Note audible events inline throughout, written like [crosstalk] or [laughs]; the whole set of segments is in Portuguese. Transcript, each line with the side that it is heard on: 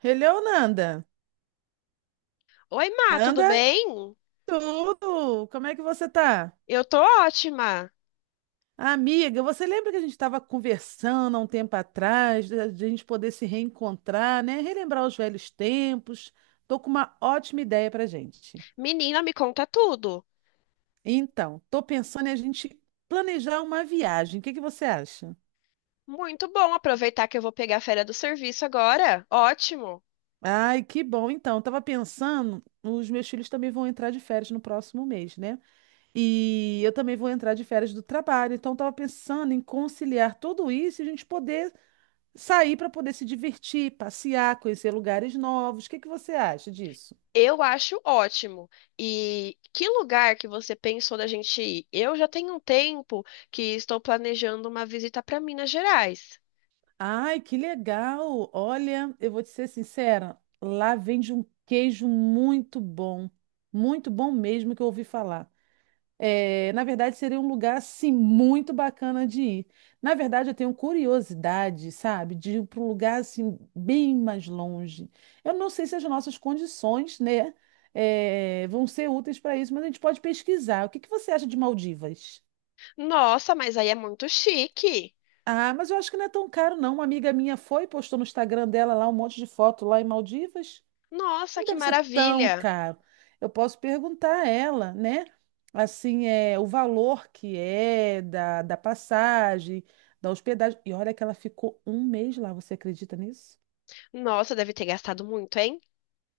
right: Hello, Nanda.
left: Oi, Má, tudo
right: Nanda,
left: bem?
right: tudo? Como é que você tá?
left: Eu tô ótima.
right: Amiga, você lembra que a gente estava conversando há um tempo atrás, da de a gente poder se reencontrar, né? Relembrar os velhos tempos. Tô com uma ótima ideia pra gente.
left: Menina, me conta tudo.
right: Então, tô pensando em a gente planejar uma viagem. O que que você acha?
left: Muito bom aproveitar que eu vou pegar a férias do serviço agora. Ótimo.
right: Ai, que bom. Então, eu tava pensando, os meus filhos também vão entrar de férias no próximo mês, né? E eu também vou entrar de férias do trabalho, então estava pensando em conciliar tudo isso e a gente poder sair para poder se divertir, passear, conhecer lugares novos. O que que você acha disso?
left: Eu acho ótimo. E que lugar que você pensou da gente ir? Eu já tenho um tempo que estou planejando uma visita para Minas Gerais.
right: Ai, que legal! Olha, eu vou te ser sincera, lá vende um queijo muito bom mesmo que eu ouvi falar. É, na verdade, seria um lugar assim muito bacana de ir. Na verdade, eu tenho curiosidade, sabe, de ir para um lugar assim bem mais longe. Eu não sei se as nossas condições, né, vão ser úteis para isso, mas a gente pode pesquisar. O que que você acha de Maldivas?
left: Nossa, mas aí é muito chique.
right: Ah, mas eu acho que não é tão caro, não. Uma amiga minha foi, postou no Instagram dela lá um monte de foto lá em Maldivas.
left: Nossa,
right: Não
left: que
right: deve ser tão
left: maravilha.
right: caro. Eu posso perguntar a ela, né? Assim, é o valor que é da passagem, da hospedagem. E olha que ela ficou um mês lá, você acredita nisso?
left: Nossa, deve ter gastado muito, hein?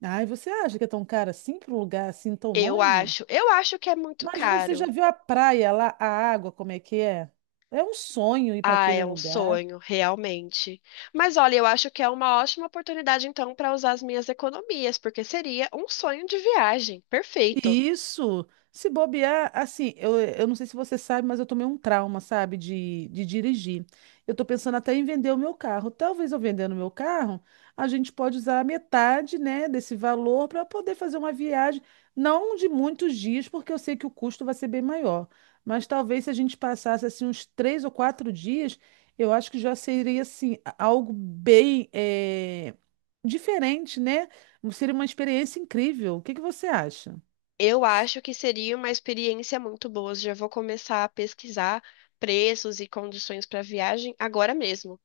right: Ai, você acha que é tão caro assim para um lugar assim tão
left: Eu
right: longe?
left: acho. Eu acho que é muito
right: Mas você já
left: caro.
right: viu a praia lá, a água, como é que é? É um sonho ir para
left: Ah,
right: aquele
left: é um
right: lugar.
left: sonho, realmente. Mas olha, eu acho que é uma ótima oportunidade então para usar as minhas economias, porque seria um sonho de viagem. Perfeito.
right: Isso, se bobear, assim, eu não sei se você sabe, mas eu tomei um trauma, sabe, de dirigir. Eu tô pensando até em vender o meu carro. Talvez eu vendendo o meu carro, a gente pode usar a metade, né, desse valor para poder fazer uma viagem, não de muitos dias, porque eu sei que o custo vai ser bem maior. Mas talvez se a gente passasse, assim, uns 3 ou 4 dias, eu acho que já seria, assim, algo bem, diferente, né? Seria uma experiência incrível. O que que você acha?
left: Eu acho que seria uma experiência muito boa. Já vou começar a pesquisar preços e condições para viagem agora mesmo.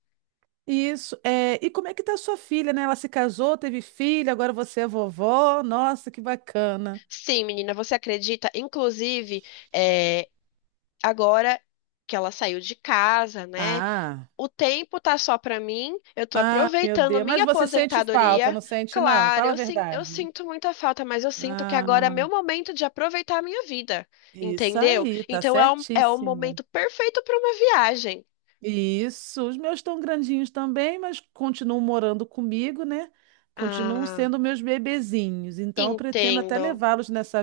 right: Isso. É, e como é que tá sua filha, né? Ela se casou, teve filho, agora você é vovó. Nossa, que bacana.
left: Sim, menina, você acredita? Inclusive, é, agora que ela saiu de casa, né?
right: Ah,
left: O tempo tá só pra mim, eu tô
right: ah, meu
left: aproveitando
right: Deus. Mas
left: minha
right: você sente falta,
left: aposentadoria.
right: não sente, não?
left: Claro,
right: Fala a
left: eu, eu
right: verdade.
left: sinto muita falta, mas eu sinto que
right: Ah,
left: agora é meu momento de aproveitar a minha vida,
right: isso
left: entendeu?
right: aí, tá
left: Então é é o
right: certíssimo.
left: momento perfeito pra uma viagem.
right: Isso. Os meus estão grandinhos também, mas continuam morando comigo, né? Continuam
left: Ah,
right: sendo meus bebezinhos. Então, eu pretendo até
left: entendo.
right: levá-los nessa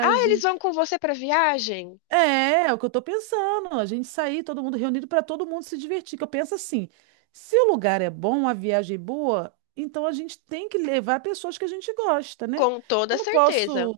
left: Ah, eles vão com você pra viagem?
right: É, é o que eu tô pensando. A gente sair, todo mundo reunido para todo mundo se divertir. Que eu penso assim, se o lugar é bom, a viagem é boa, então a gente tem que levar pessoas que a gente gosta, né?
left: Com
right: Eu
left: toda
right: não
left: certeza.
right: posso,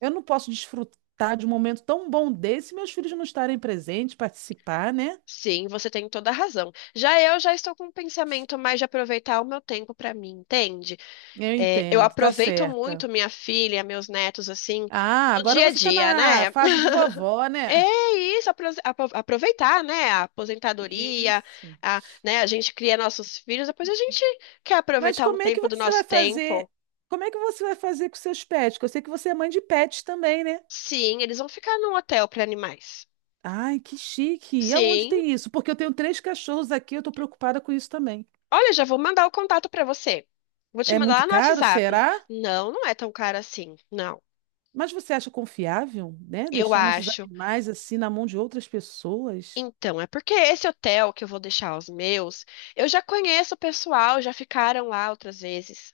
right: eu não posso desfrutar de um momento tão bom desse se meus filhos não estarem presentes, participar, né?
left: Sim, você tem toda a razão. Já eu já estou com um pensamento mais de aproveitar o meu tempo pra mim, entende?
right: Eu
left: É, eu
right: entendo, tá
left: aproveito
right: certa.
left: muito minha filha, meus netos, assim,
right: Ah,
left: no
right: agora
left: dia a
right: você tá
left: dia,
right: na
left: né?
right: fase de
left: [laughs]
right: vovó, né?
left: É isso, aproveitar, né? A aposentadoria,
right: Isso.
left: a, né? A gente cria nossos filhos, depois a gente quer
right: Mas
left: aproveitar um
right: como é que
left: tempo do
right: você vai
left: nosso
right: fazer?
left: tempo.
right: Como é que você vai fazer com seus pets? Porque eu sei que você é mãe de pets também, né?
left: Sim, eles vão ficar num hotel para animais.
right: Ai, que chique! E aonde
left: Sim.
right: tem isso? Porque eu tenho 3 cachorros aqui, eu tô preocupada com isso também.
left: Olha, já vou mandar o contato para você. Vou te
right: É
left: mandar
right: muito
left: lá no
right: caro,
left: WhatsApp.
right: será?
left: Não, não é tão caro assim. Não.
right: Mas você acha confiável, né?
left: Eu
right: Deixar nossos
left: acho.
right: animais assim na mão de outras pessoas?
left: Então, é porque esse hotel que eu vou deixar os meus, eu já conheço o pessoal, já ficaram lá outras vezes.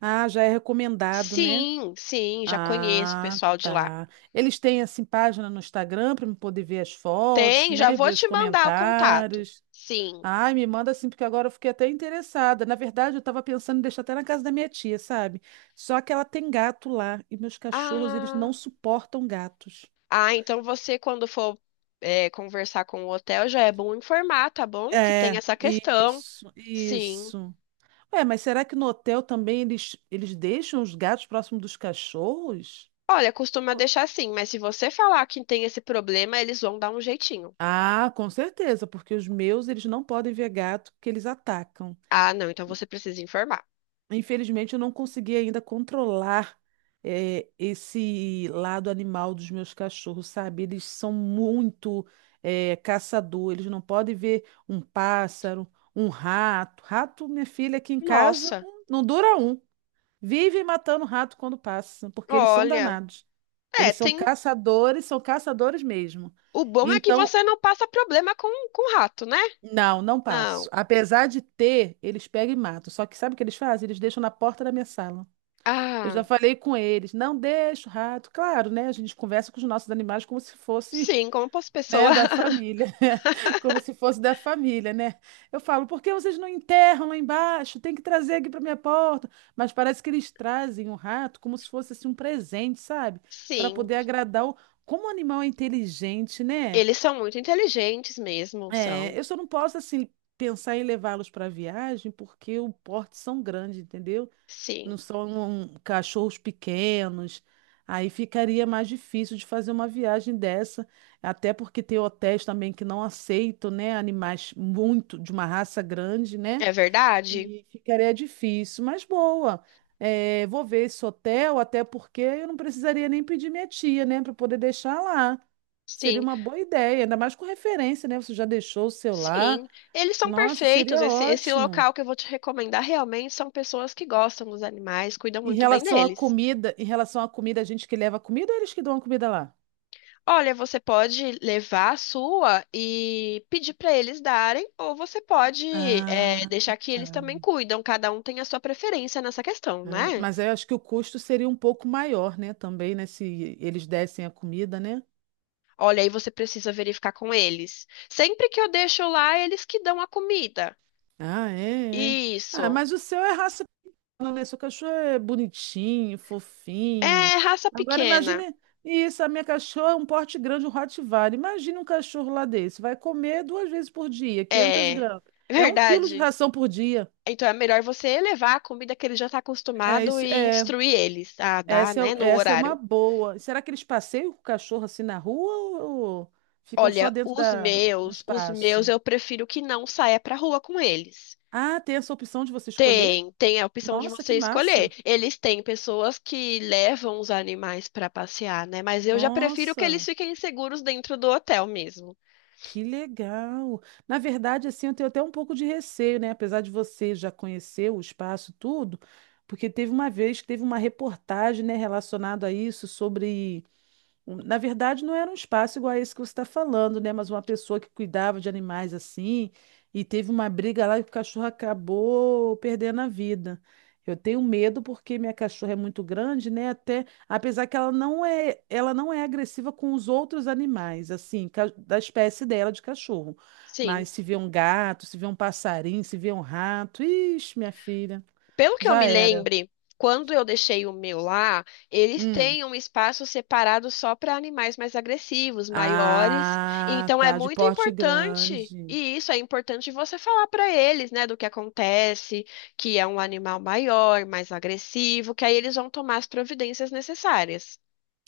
right: Ah, já é recomendado, né?
left: Sim, sim, já conheço o
right: Ah,
left: pessoal de lá.
right: tá. Eles têm assim página no Instagram para eu poder ver as fotos,
left: Tem, já
right: né?
left: vou
right: Ver os
left: te mandar o contato.
right: comentários.
left: Sim.
right: Ai, me manda assim, porque agora eu fiquei até interessada. Na verdade, eu estava pensando em deixar até na casa da minha tia, sabe? Só que ela tem gato lá e meus cachorros, eles
left: Ah,
right: não suportam gatos.
left: ah, então você, quando for, conversar com o hotel, já é bom informar, tá bom? Que tem
right: É,
left: essa questão.
right: isso,
left: Sim.
right: isso. Ué, mas será que no hotel também eles deixam os gatos próximo dos cachorros?
left: Olha, costuma
right: Co-
left: deixar assim, mas se você falar que tem esse problema, eles vão dar um jeitinho.
right: Ah, com certeza, porque os meus, eles não podem ver gato que eles atacam.
left: Ah, não, então você precisa informar.
right: Infelizmente, eu não consegui ainda controlar esse lado animal dos meus cachorros, sabe? Eles são muito caçador, eles não podem ver um pássaro, um rato. Rato, minha filha, aqui em casa,
left: Nossa,
right: não dura um. Vivem matando rato quando passa, porque eles são
left: olha.
right: danados.
left: É,
right: Eles
left: tem.
right: são caçadores mesmo.
left: O bom é que
right: Então,
left: você não passa problema com rato, né?
right: não, não passo.
left: Não.
right: Apesar de ter, eles pegam e matam. Só que sabe o que eles fazem? Eles deixam na porta da minha sala. Eu
left: Ah,
right: já falei com eles, não deixa o rato. Claro, né? A gente conversa com os nossos animais como se fosse,
left: sim, como posso
right: né,
left: pessoa.
right: da
left: [laughs]
right: família, [laughs] como se fosse da família, né? Eu falo, por que vocês não enterram lá embaixo? Tem que trazer aqui para minha porta. Mas parece que eles trazem o rato como se fosse assim um presente, sabe? Para
left: Sim.
right: poder agradar o... Como o animal é inteligente, né?
left: Eles são muito inteligentes mesmo, são.
right: É, eu só não posso assim pensar em levá-los para viagem porque o porte são grandes, entendeu? Não
left: Sim.
right: são um, cachorros pequenos. Aí ficaria mais difícil de fazer uma viagem dessa, até porque tem hotéis também que não aceitam, né, animais muito de uma raça grande, né?
left: É verdade?
right: E ficaria difícil, mas boa. É, vou ver esse hotel, até porque eu não precisaria nem pedir minha tia, né, para poder deixar lá. Seria
left: Sim.
right: uma boa ideia, ainda mais com referência, né? Você já deixou o seu lá.
left: Sim. Eles são
right: Nossa,
left: perfeitos.
right: seria
left: Esse
right: ótimo.
left: local que eu vou te recomendar realmente são pessoas que gostam dos animais, cuidam
right: Em
left: muito bem
right: relação à
left: deles.
right: comida, em relação à comida, a gente que leva a comida ou eles que dão a comida lá?
left: Olha, você pode levar a sua e pedir para eles darem, ou você pode
right: Ah,
left: deixar que eles
right: tá.
left: também cuidam. Cada um tem a sua preferência nessa questão,
right: Ah,
left: né?
right: mas eu acho que o custo seria um pouco maior, né? Também, né? Se eles dessem a comida, né?
left: Olha, aí você precisa verificar com eles. Sempre que eu deixo lá, eles que dão a comida.
right: Ah, é, é. Ah,
left: Isso.
right: mas o seu é raça, não, né? Seu cachorro é bonitinho, fofinho.
left: É raça
right: Agora
left: pequena.
right: imagine isso, a minha cachorra é um porte grande, um Rottweiler. Imagina um cachorro lá desse. Vai comer duas vezes por dia, 500
left: É
right: gramas.
left: [laughs]
right: É 1 quilo de
left: verdade.
right: ração por dia.
left: Então é melhor você levar a comida que ele já está
right: É
left: acostumado
right: isso,
left: e
right: é.
left: instruir eles a dar,
right: Essa
left: né, no
right: é, essa é uma
left: horário.
right: boa. Será que eles passeiam com o cachorro assim na rua ou ficam só
left: Olha,
right: dentro do
left: os meus
right: espaço?
left: eu prefiro que não saia pra rua com eles.
right: Ah, tem essa opção de você escolher?
left: Tem, tem a opção de
right: Nossa, que
left: você escolher.
right: massa!
left: Eles têm pessoas que levam os animais pra passear, né? Mas eu já prefiro que eles
right: Nossa,
left: fiquem seguros dentro do hotel mesmo.
right: que legal! Na verdade, assim, eu tenho até um pouco de receio, né? Apesar de você já conhecer o espaço, tudo, porque teve uma vez que teve uma reportagem, né, relacionada a isso, sobre Na verdade, não era um espaço igual a esse que você está falando, né? Mas uma pessoa que cuidava de animais assim, e teve uma briga lá e o cachorro acabou perdendo a vida. Eu tenho medo porque minha cachorra é muito grande, né? Até, apesar que ela não é agressiva com os outros animais, assim, da espécie dela de cachorro.
left: Sim.
right: Mas se vê um gato, se vê um passarinho, se vê um rato, ixi, minha filha,
left: Pelo que eu
right: já
left: me
right: era.
left: lembre, quando eu deixei o meu lá, eles
right: Hum.
left: têm um espaço separado só para animais mais agressivos, maiores.
right: Ah,
left: Então é
right: tá, de
left: muito
right: porte
left: importante,
right: grande.
left: e isso é importante você falar para eles, né, do que acontece, que é um animal maior, mais agressivo, que aí eles vão tomar as providências necessárias.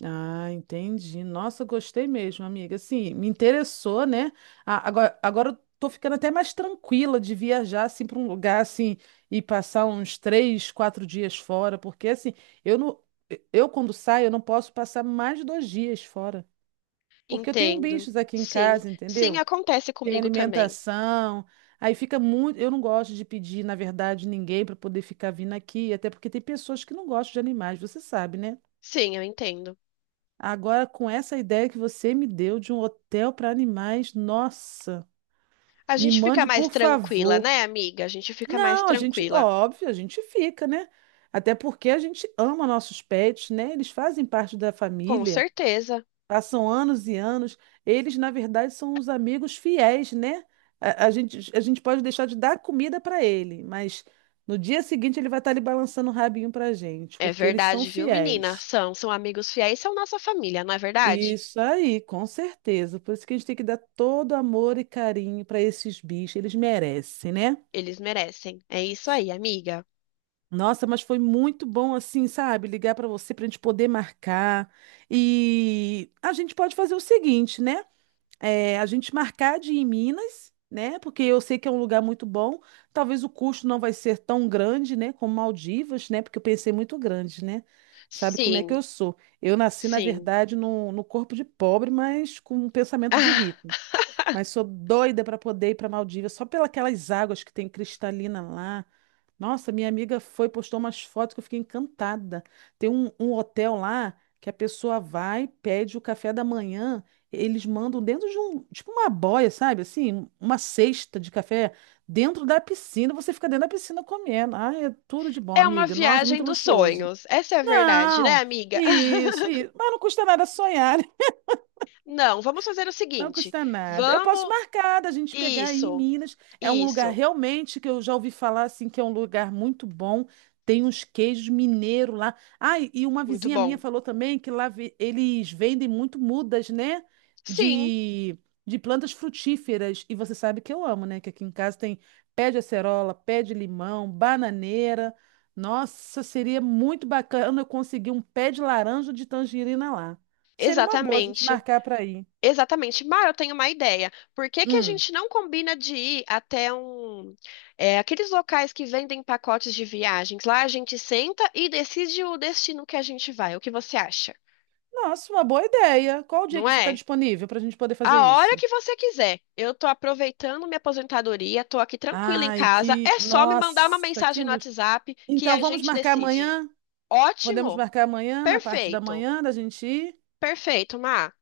right: Ah, entendi. Nossa, gostei mesmo, amiga. Assim, me interessou, né? Agora eu tô ficando até mais tranquila de viajar assim para um lugar assim e passar uns 3, 4 dias fora, porque assim, eu não, eu quando saio eu não posso passar mais de 2 dias fora, porque eu tenho
left: Entendo.
right: bichos aqui em
left: Sim,
right: casa,
left: sim,
right: entendeu?
left: acontece
right: Tem
left: comigo também.
right: alimentação, aí fica muito. Eu não gosto de pedir, na verdade, ninguém para poder ficar vindo aqui, até porque tem pessoas que não gostam de animais, você sabe, né?
left: Sim, eu entendo.
right: Agora, com essa ideia que você me deu de um hotel para animais, nossa,
left: A
right: me
left: gente fica
right: mande,
left: mais
right: por
left: tranquila,
right: favor.
left: né, amiga? A gente fica mais
right: Não, a gente,
left: tranquila.
right: óbvio, a gente fica, né? Até porque a gente ama nossos pets, né? Eles fazem parte da
left: Com
right: família,
left: certeza.
right: passam anos e anos. Eles, na verdade, são os amigos fiéis, né? A gente pode deixar de dar comida para ele, mas no dia seguinte ele vai estar ali balançando o rabinho para gente,
left: É
right: porque eles são
left: verdade, viu, menina?
right: fiéis.
left: São, são amigos fiéis, são nossa família, não é verdade?
right: Isso aí, com certeza. Por isso que a gente tem que dar todo amor e carinho para esses bichos, eles merecem, né?
left: Eles merecem. É isso aí, amiga.
right: Nossa, mas foi muito bom assim, sabe? Ligar para você para a gente poder marcar. E a gente pode fazer o seguinte, né? É, a gente marcar de ir em Minas, né? Porque eu sei que é um lugar muito bom. Talvez o custo não vai ser tão grande, né? Como Maldivas, né? Porque eu pensei muito grande, né? Sabe como é
left: Sim,
right: que eu sou? Eu nasci, na
left: sim.
right: verdade, no corpo de pobre, mas com um pensamento de
left: [laughs]
right: rico.
left: Ah,
right: Mas sou doida para poder ir para Maldivas, só pelas águas que tem cristalina lá. Nossa, minha amiga foi, postou umas fotos que eu fiquei encantada. Tem um hotel lá que a pessoa vai, pede o café da manhã, eles mandam dentro de um, tipo uma boia, sabe? Assim, uma cesta de café dentro da piscina, você fica dentro da piscina comendo. Ai, é tudo de bom,
left: é uma
right: amiga. Nossa,
left: viagem
right: muito
left: dos
right: luxuoso.
left: sonhos. Essa é a verdade, né,
right: Não,
left: amiga?
right: isso, isso.
left: [laughs]
right: Mas não custa nada sonhar.
left: Não, vamos fazer o
right: Não
left: seguinte.
right: custa nada. Eu posso
left: Vamos.
right: marcar da gente pegar aí em
left: Isso,
right: Minas. É um lugar
left: isso.
right: realmente que eu já ouvi falar assim que é um lugar muito bom. Tem uns queijos mineiros lá. Ah, e uma
left: Muito
right: vizinha minha
left: bom.
right: falou também que lá eles vendem muito mudas, né?
left: Sim,
right: De, de plantas frutíferas. E você sabe que eu amo, né? Que aqui em casa tem pé de acerola, pé de limão, bananeira. Nossa, seria muito bacana eu conseguir um pé de laranja de tangerina lá. Seria uma boa a gente
left: exatamente.
right: marcar para ir.
left: Exatamente. Mar, eu tenho uma ideia. Por que que a
right: Hum.
left: gente não combina de ir até aqueles locais que vendem pacotes de viagens? Lá a gente senta e decide o destino que a gente vai. O que você acha?
right: Nossa, uma boa ideia. Qual o dia
left: Não
right: que você está
left: é?
right: disponível para a gente poder fazer
left: A hora
right: isso?
left: que você quiser. Eu tô aproveitando minha aposentadoria, tô aqui tranquila em
right: Ai,
left: casa.
right: que.
left: É só me mandar uma
right: Nossa, que
left: mensagem no
right: luz.
left: WhatsApp que
right: Então,
left: a
right: vamos
left: gente
right: marcar
left: decide.
right: amanhã? Podemos
left: Ótimo.
right: marcar amanhã, na parte da
left: Perfeito.
right: manhã, da gente ir?
left: Perfeito, Mar.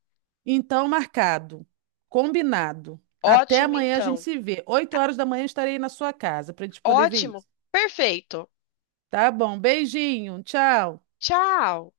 right: Então, marcado. Combinado. Até
left: Ótimo,
right: amanhã a gente
left: então.
right: se vê. 8 horas da manhã estarei na sua casa para a gente poder ver
left: Ótimo.
right: isso.
left: Perfeito.
right: Tá bom. Beijinho. Tchau.
left: Tchau.